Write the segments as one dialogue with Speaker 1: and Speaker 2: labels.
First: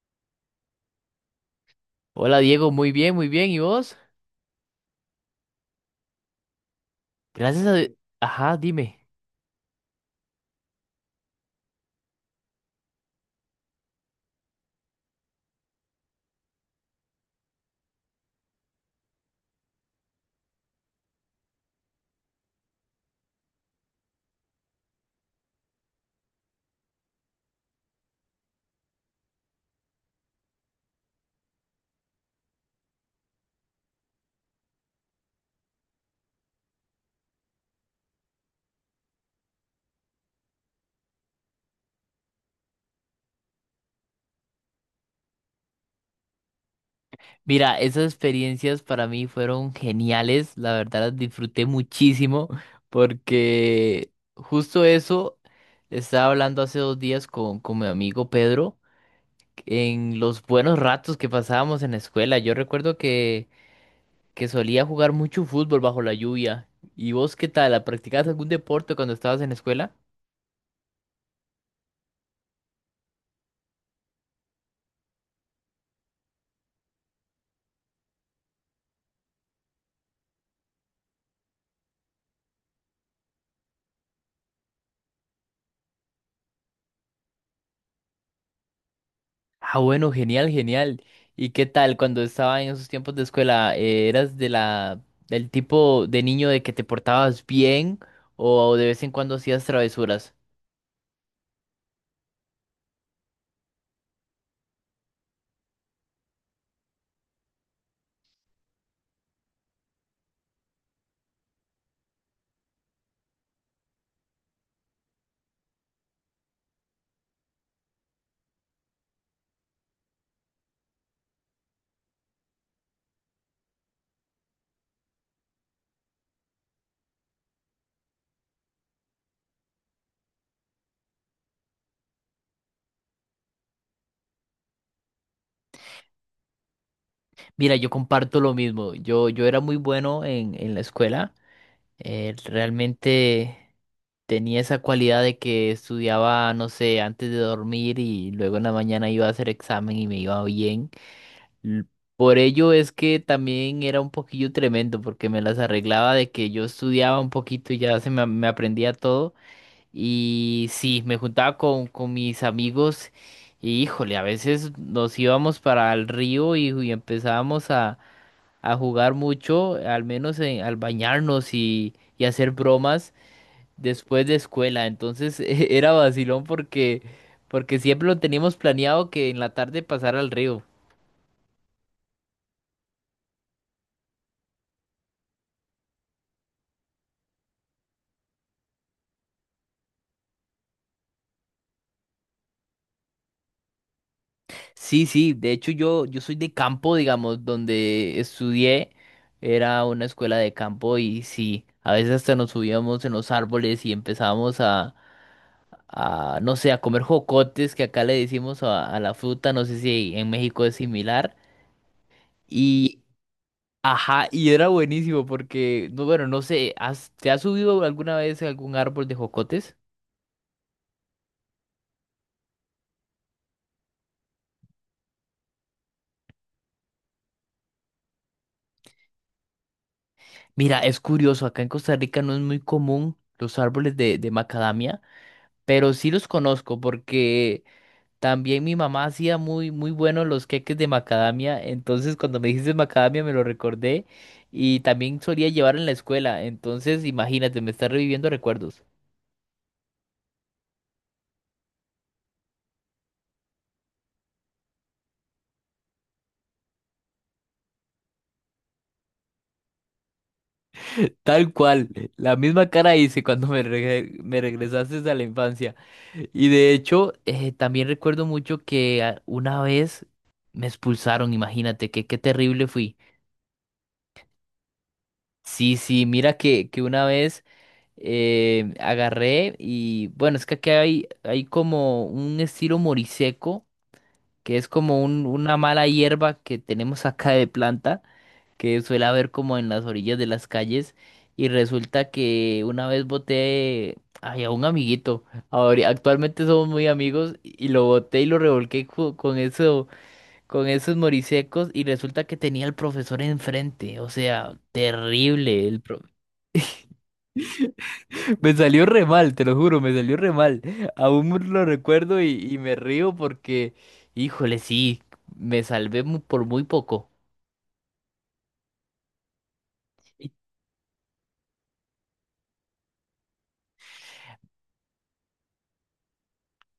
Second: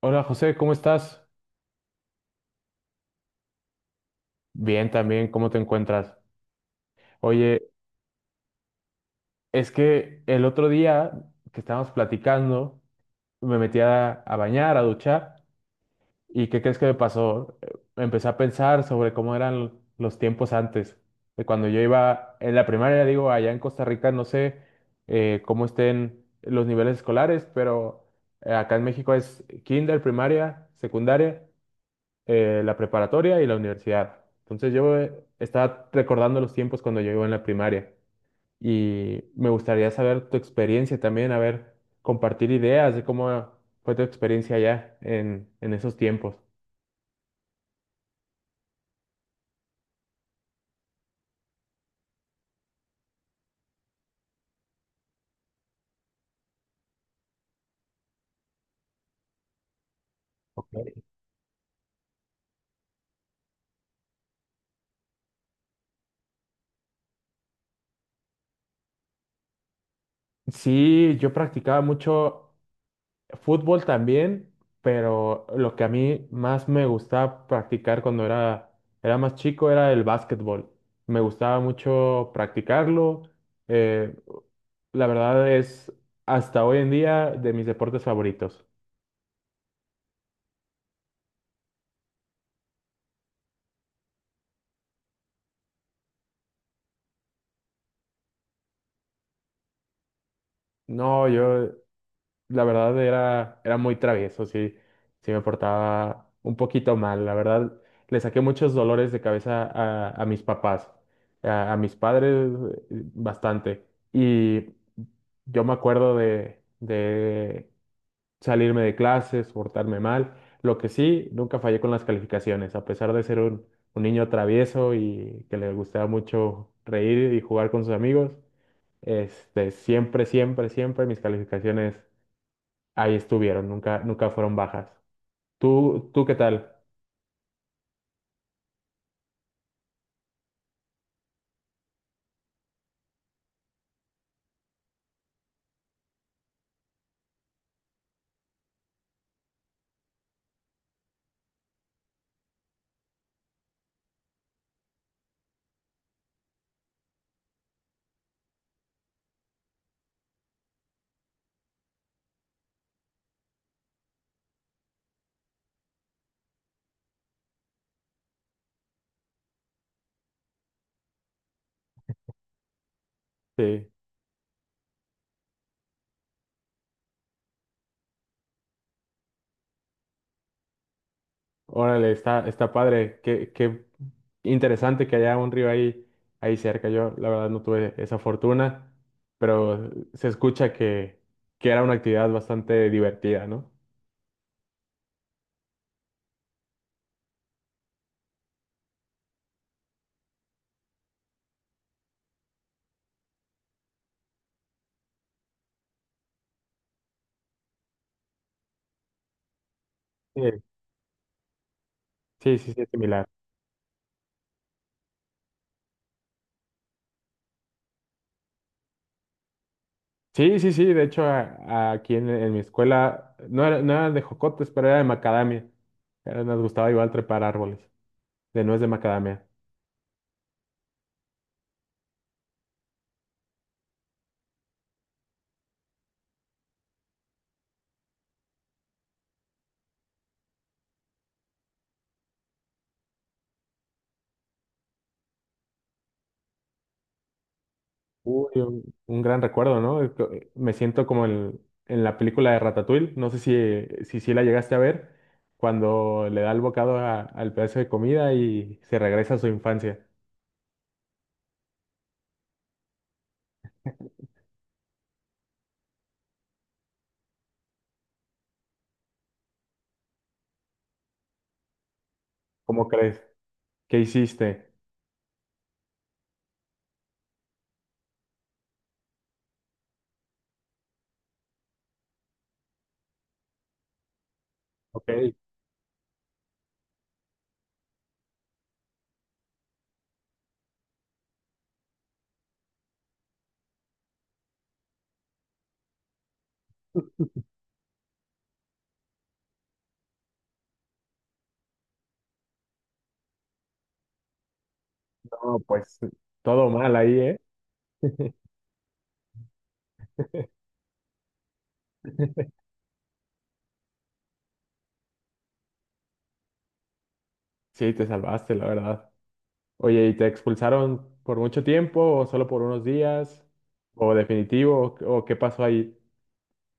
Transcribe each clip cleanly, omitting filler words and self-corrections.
Speaker 1: Hola José, ¿cómo estás?
Speaker 2: Hola Diego, muy bien, muy bien. ¿Y vos?
Speaker 1: Bien también, ¿cómo te encuentras?
Speaker 2: Gracias.
Speaker 1: Oye,
Speaker 2: Sí. Ajá, dime.
Speaker 1: es que el otro día que estábamos platicando, me metí a bañar, a duchar, ¿y qué crees que me pasó? Empecé a pensar sobre cómo eran los tiempos antes, de cuando yo iba en la primaria, digo, allá en Costa Rica, no sé cómo estén los niveles escolares, pero acá en México es kinder, primaria, secundaria, la preparatoria y la universidad. Entonces yo estaba recordando los tiempos cuando yo iba en la primaria y me gustaría saber tu experiencia también, a ver, compartir ideas de cómo fue tu experiencia allá en esos tiempos.
Speaker 2: Mira, esas experiencias para mí fueron geniales, la verdad las disfruté muchísimo porque justo eso estaba hablando hace 2 días con mi amigo Pedro en los buenos
Speaker 1: Ok.
Speaker 2: ratos que pasábamos en la escuela. Yo recuerdo que solía jugar mucho fútbol bajo la lluvia. ¿Y vos qué tal? ¿Practicabas algún deporte cuando estabas en la escuela?
Speaker 1: Sí, yo practicaba mucho fútbol también, pero lo que a mí más me gustaba practicar era más chico era el básquetbol. Me gustaba mucho practicarlo. eh, La verdad es, hasta hoy en día, de mis deportes favoritos.
Speaker 2: Ah, bueno, genial, genial. ¿Y qué tal cuando estaba en esos tiempos de escuela? ¿Eras de la del tipo de niño de que te portabas bien o de vez en cuando hacías travesuras?
Speaker 1: No, yo, la verdad, era muy travieso, sí, sí me portaba un poquito mal. La verdad, le saqué muchos dolores de cabeza a mis papás, a mis padres, bastante. Y yo me acuerdo de salirme de clases, portarme mal. Lo que sí, nunca fallé con las calificaciones, a pesar de ser un niño travieso y que le gustaba mucho reír y jugar con sus amigos, este, siempre, siempre, siempre mis calificaciones ahí estuvieron, nunca, nunca fueron bajas. Tú qué tal?
Speaker 2: Mira, yo comparto lo mismo. Yo era muy bueno en la escuela. Realmente tenía esa cualidad de que estudiaba, no sé, antes de dormir y luego en la mañana iba a hacer examen y me iba bien. L- Por ello es que también era un poquillo tremendo, porque me las arreglaba de que yo estudiaba un poquito y ya se me aprendía todo. Y sí, me juntaba con mis amigos y híjole, a veces nos íbamos para el río y empezábamos a jugar mucho, al menos al bañarnos y hacer bromas
Speaker 1: Sí.
Speaker 2: después de escuela. Entonces era vacilón porque siempre lo teníamos planeado que en la tarde pasar al río.
Speaker 1: Órale, está, está padre. Qué interesante que haya un río ahí, ahí cerca. Yo, la verdad, no tuve esa fortuna, pero se escucha que era una actividad bastante divertida, ¿no?
Speaker 2: Sí, sí, de hecho yo soy de campo, digamos, donde estudié, era una escuela de campo y sí, a veces hasta nos subíamos en los árboles y empezábamos no sé, a comer jocotes, que acá le decimos a la fruta, no sé si en
Speaker 1: Sí,
Speaker 2: México es similar,
Speaker 1: sí, sí, sí, es
Speaker 2: y,
Speaker 1: similar.
Speaker 2: ajá, y era buenísimo porque, no, bueno, no sé, ¿te has subido alguna vez a algún árbol de jocotes?
Speaker 1: Sí, sí, sí. De hecho, aquí en mi escuela no era, no eran de jocotes, pero era de macadamia. Era- nos gustaba igual trepar árboles de nuez de macadamia.
Speaker 2: Mira, es curioso, acá en Costa Rica no es muy común los árboles de macadamia. Pero sí los conozco porque también mi mamá hacía muy, muy buenos los queques de macadamia, entonces cuando me dijiste macadamia me lo recordé y también solía llevar en la escuela, entonces imagínate, me está reviviendo
Speaker 1: Uy,
Speaker 2: recuerdos.
Speaker 1: un gran recuerdo, ¿no? Me siento como el- en la película de Ratatouille, no sé si, si, si la llegaste a ver, cuando le da el bocado a- al pedazo de comida y se regresa a su infancia.
Speaker 2: Tal cual, la misma cara hice cuando me regresaste a la infancia. Y de hecho, también recuerdo mucho que una vez me expulsaron, imagínate, que qué terrible
Speaker 1: ¿Cómo
Speaker 2: fui.
Speaker 1: crees? ¿Qué hiciste?
Speaker 2: Sí, sí, mira que una vez agarré y bueno, es que aquí hay como un estilo moriseco, que es como
Speaker 1: Ok,
Speaker 2: un- una mala hierba que tenemos acá de planta, que suele haber como en las orillas de las calles. Y resulta que una vez boté ay, a un amiguito, ahora, actualmente somos muy amigos, y lo boté y lo revolqué con eso, con esos morisecos y resulta que tenía al profesor enfrente, o sea,
Speaker 1: no,
Speaker 2: terrible.
Speaker 1: pues todo mal ahí, ¿eh?
Speaker 2: Me salió re mal, te lo juro, me salió re mal. Aún lo recuerdo y, y me río porque, híjole, sí, me salvé por muy poco.
Speaker 1: Sí, te salvaste, la verdad. Oye, ¿y te expulsaron por mucho tiempo o solo por unos días? ¿O definitivo? ¿O qué pasó ahí?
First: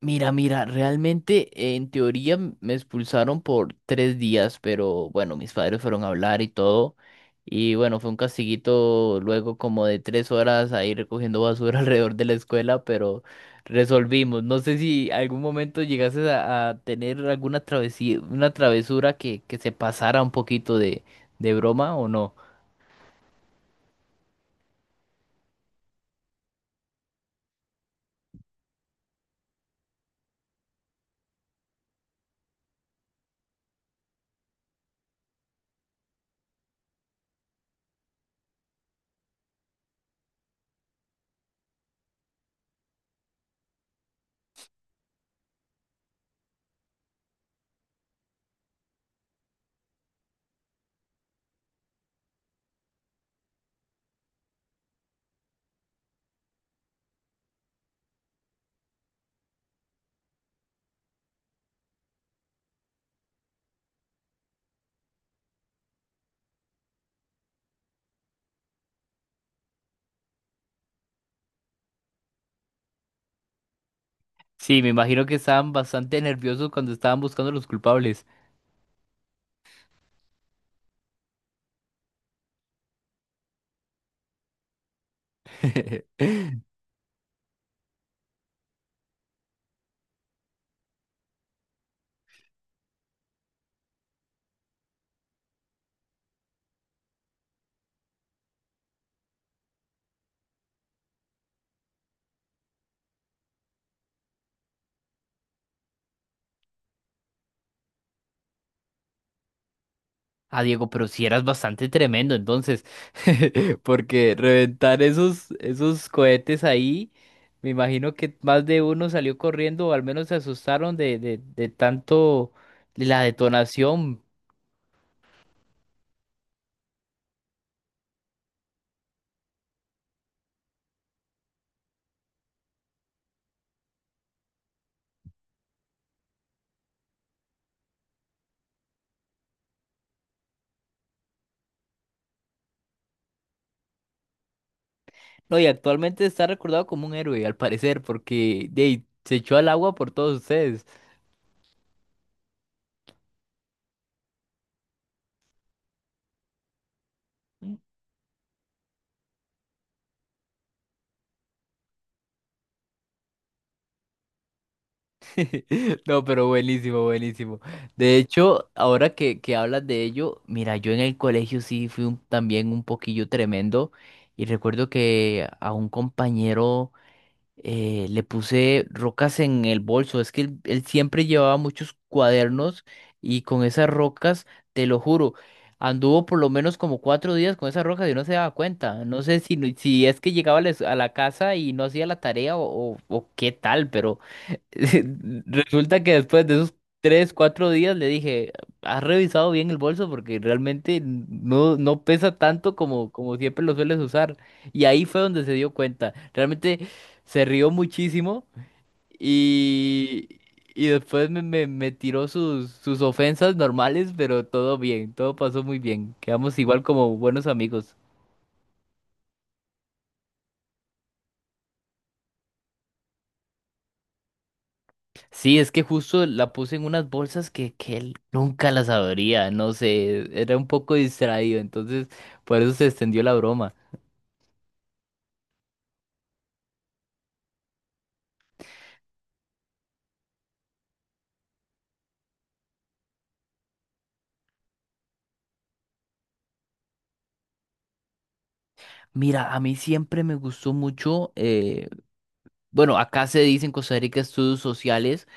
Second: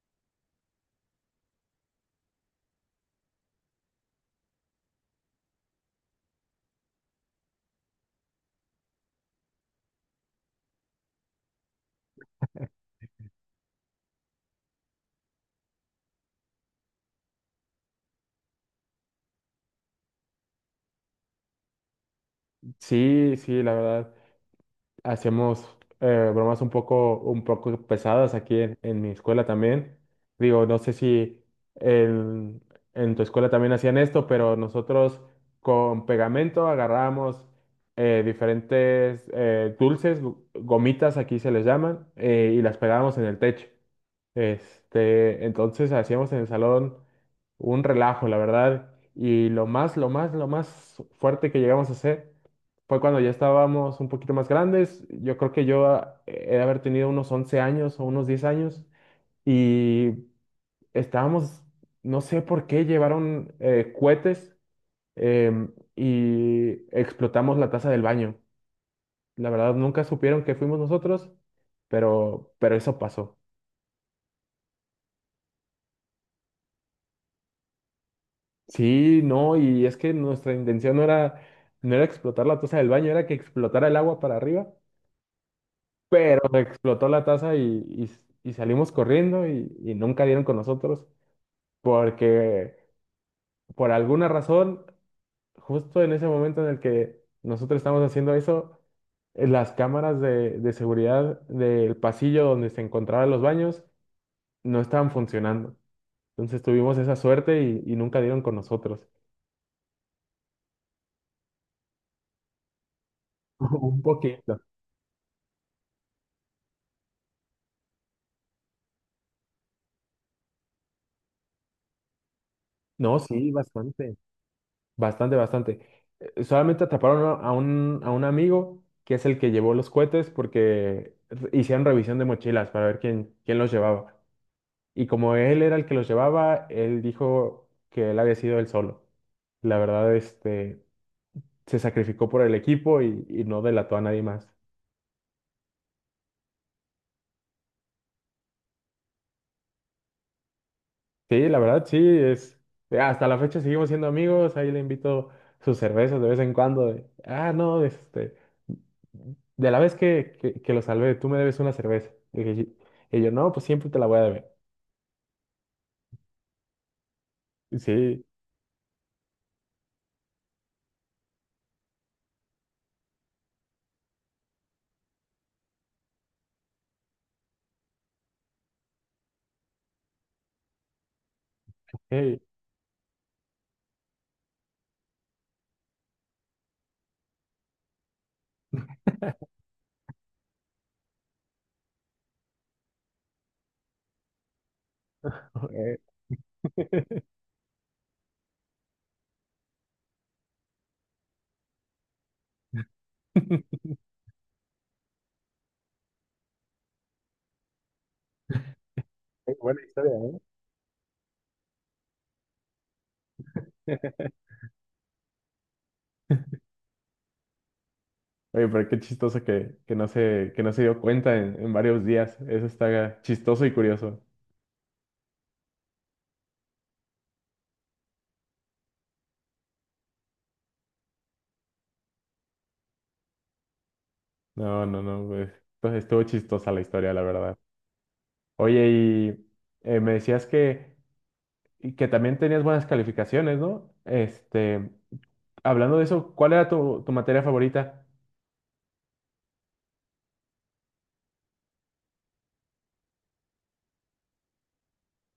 Speaker 2: Mira, mira, realmente en teoría me expulsaron por 3 días, pero bueno, mis padres fueron a hablar y todo. Y bueno, fue un castiguito luego como de 3 horas ahí recogiendo basura alrededor de la escuela, pero resolvimos. No sé si algún momento llegases a tener alguna travesía, una travesura que se pasara un poquito de broma o no.
Speaker 1: Sí, sí, la verdad, hacíamos bromas un poco pesadas aquí en mi escuela también. Digo, no sé si en, en tu escuela también hacían esto, pero nosotros con pegamento agarrábamos diferentes dulces, gu- gomitas aquí se les llaman, y las pegábamos en el techo. Este, entonces hacíamos en el salón un relajo, la verdad. Y lo más, lo más, lo más fuerte que llegamos a hacer fue cuando ya estábamos un poquito más grandes. Yo creo que yo he de haber tenido unos 11 años o unos 10 años y estábamos, no sé por qué, llevaron cohetes, y explotamos la taza del baño. La verdad, nunca supieron que fuimos nosotros, pero, eso pasó.
Speaker 2: Sí, me imagino que estaban bastante nerviosos cuando estaban buscando los culpables.
Speaker 1: Sí, no, y es que nuestra intención no era explotar la taza del baño, era que explotara el agua para arriba, pero explotó la taza y salimos corriendo y nunca dieron con nosotros porque por alguna razón, justo en ese momento en el que nosotros estamos haciendo eso, las cámaras de seguridad del pasillo donde se encontraban los baños no estaban funcionando. Entonces tuvimos esa suerte y nunca dieron con nosotros.
Speaker 2: Ah, Diego, pero si eras bastante tremendo, entonces,
Speaker 1: Un
Speaker 2: porque
Speaker 1: poquito.
Speaker 2: reventar esos cohetes ahí, me imagino que más de uno salió corriendo o al menos se asustaron de tanto de
Speaker 1: No,
Speaker 2: la
Speaker 1: sí, bastante.
Speaker 2: detonación.
Speaker 1: Bastante, bastante. Solamente atraparon a a un amigo que es el que llevó los cohetes porque r- hicieron revisión de mochilas para ver quién, quién los llevaba. Y como él era el que los llevaba, él dijo que él había sido él solo. La verdad, este, se sacrificó por el equipo y no delató a nadie más.
Speaker 2: No, y actualmente está recordado como un héroe, al parecer, porque ahí, se echó al agua por todos ustedes.
Speaker 1: Sí, la verdad, sí, es, hasta la fecha seguimos siendo amigos, ahí le invito sus cervezas de vez en cuando, de, ah, no, este, de la vez que lo salvé, tú me debes una cerveza. Y, dije, "Sí". Y yo, no, pues siempre te la voy a deber.
Speaker 2: No, pero buenísimo, buenísimo.
Speaker 1: Y
Speaker 2: De
Speaker 1: sí,
Speaker 2: hecho, ahora que hablas de ello, mira, yo en el colegio sí fui también un poquillo tremendo y recuerdo que a un compañero le puse rocas en el bolso. Es que él siempre llevaba muchos
Speaker 1: hey.
Speaker 2: cuadernos y con esas rocas, te lo juro, anduvo por lo menos como 4 días con esas rocas y no se daba cuenta. No sé si, si es que llegaba a la casa y no hacía la tarea o qué tal, pero
Speaker 1: eh,
Speaker 2: resulta que después de esos 3, 4 días le dije, ¿has revisado bien el bolso? Porque realmente no, no pesa tanto como siempre lo sueles usar. Y ahí fue donde se dio cuenta. Realmente se rió muchísimo
Speaker 1: Qué buena
Speaker 2: y,
Speaker 1: historia,
Speaker 2: y después me tiró sus ofensas
Speaker 1: ¿eh?
Speaker 2: normales, pero todo bien, todo pasó muy bien. Quedamos igual como buenos amigos.
Speaker 1: Oye, pero qué chistoso que no se dio cuenta en varios días. Eso está chistoso y curioso.
Speaker 2: Sí, es que justo la puse en unas bolsas que él nunca las abría, no sé, era un poco distraído, entonces por eso se extendió la broma.
Speaker 1: No, no, no, pues, entonces estuvo chistosa la historia, la verdad. Oye, me decías que que también tenías buenas calificaciones, ¿no? Este, hablando de eso, ¿cuál era tu materia favorita?
Speaker 2: Mira, a mí siempre me gustó mucho, bueno, acá se dice en Costa Rica estudios sociales.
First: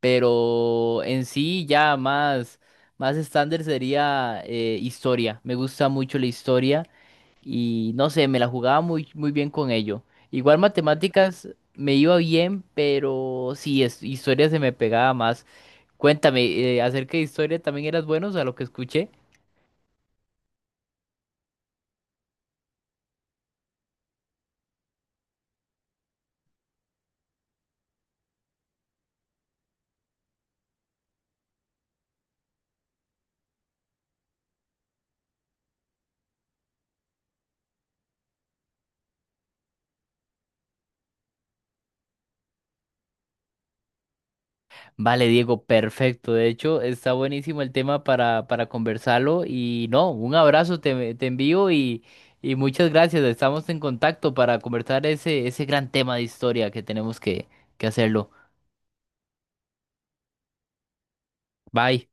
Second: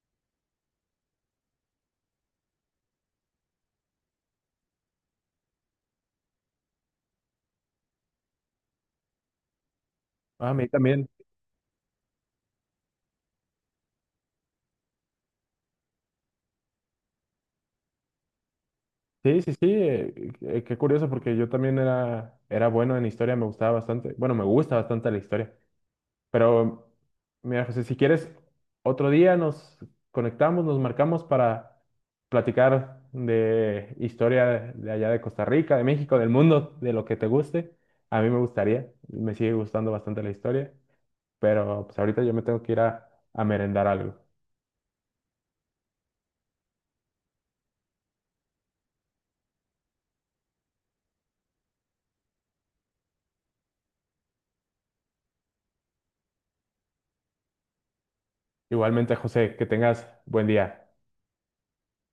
Speaker 2: Pero en sí ya más, estándar sería historia. Me gusta mucho la historia y no sé, me la jugaba muy, muy bien con ello.
Speaker 1: Ah, a
Speaker 2: Igual
Speaker 1: mí también.
Speaker 2: matemáticas me iba bien, pero sí, historia se me pegaba más. Cuéntame, acerca de historia, ¿también eras bueno a lo que escuché?
Speaker 1: Sí, sí, sí, qué curioso porque yo también era bueno en historia, me gustaba bastante, bueno, me gusta bastante la historia, pero mira, José, si quieres, otro día nos conectamos, nos marcamos para platicar de historia de allá de Costa Rica, de México, del mundo, de lo que te guste. A mí me gustaría, me sigue gustando bastante la historia, pero pues ahorita yo me tengo que ir a merendar algo.
Speaker 2: Vale, Diego, perfecto. De hecho, está buenísimo el tema para conversarlo. Y no, un abrazo te envío y muchas gracias. Estamos en contacto para conversar ese gran tema de historia que tenemos que hacerlo.
Speaker 1: Igualmente, José, que tengas buen día.
Speaker 2: Bye.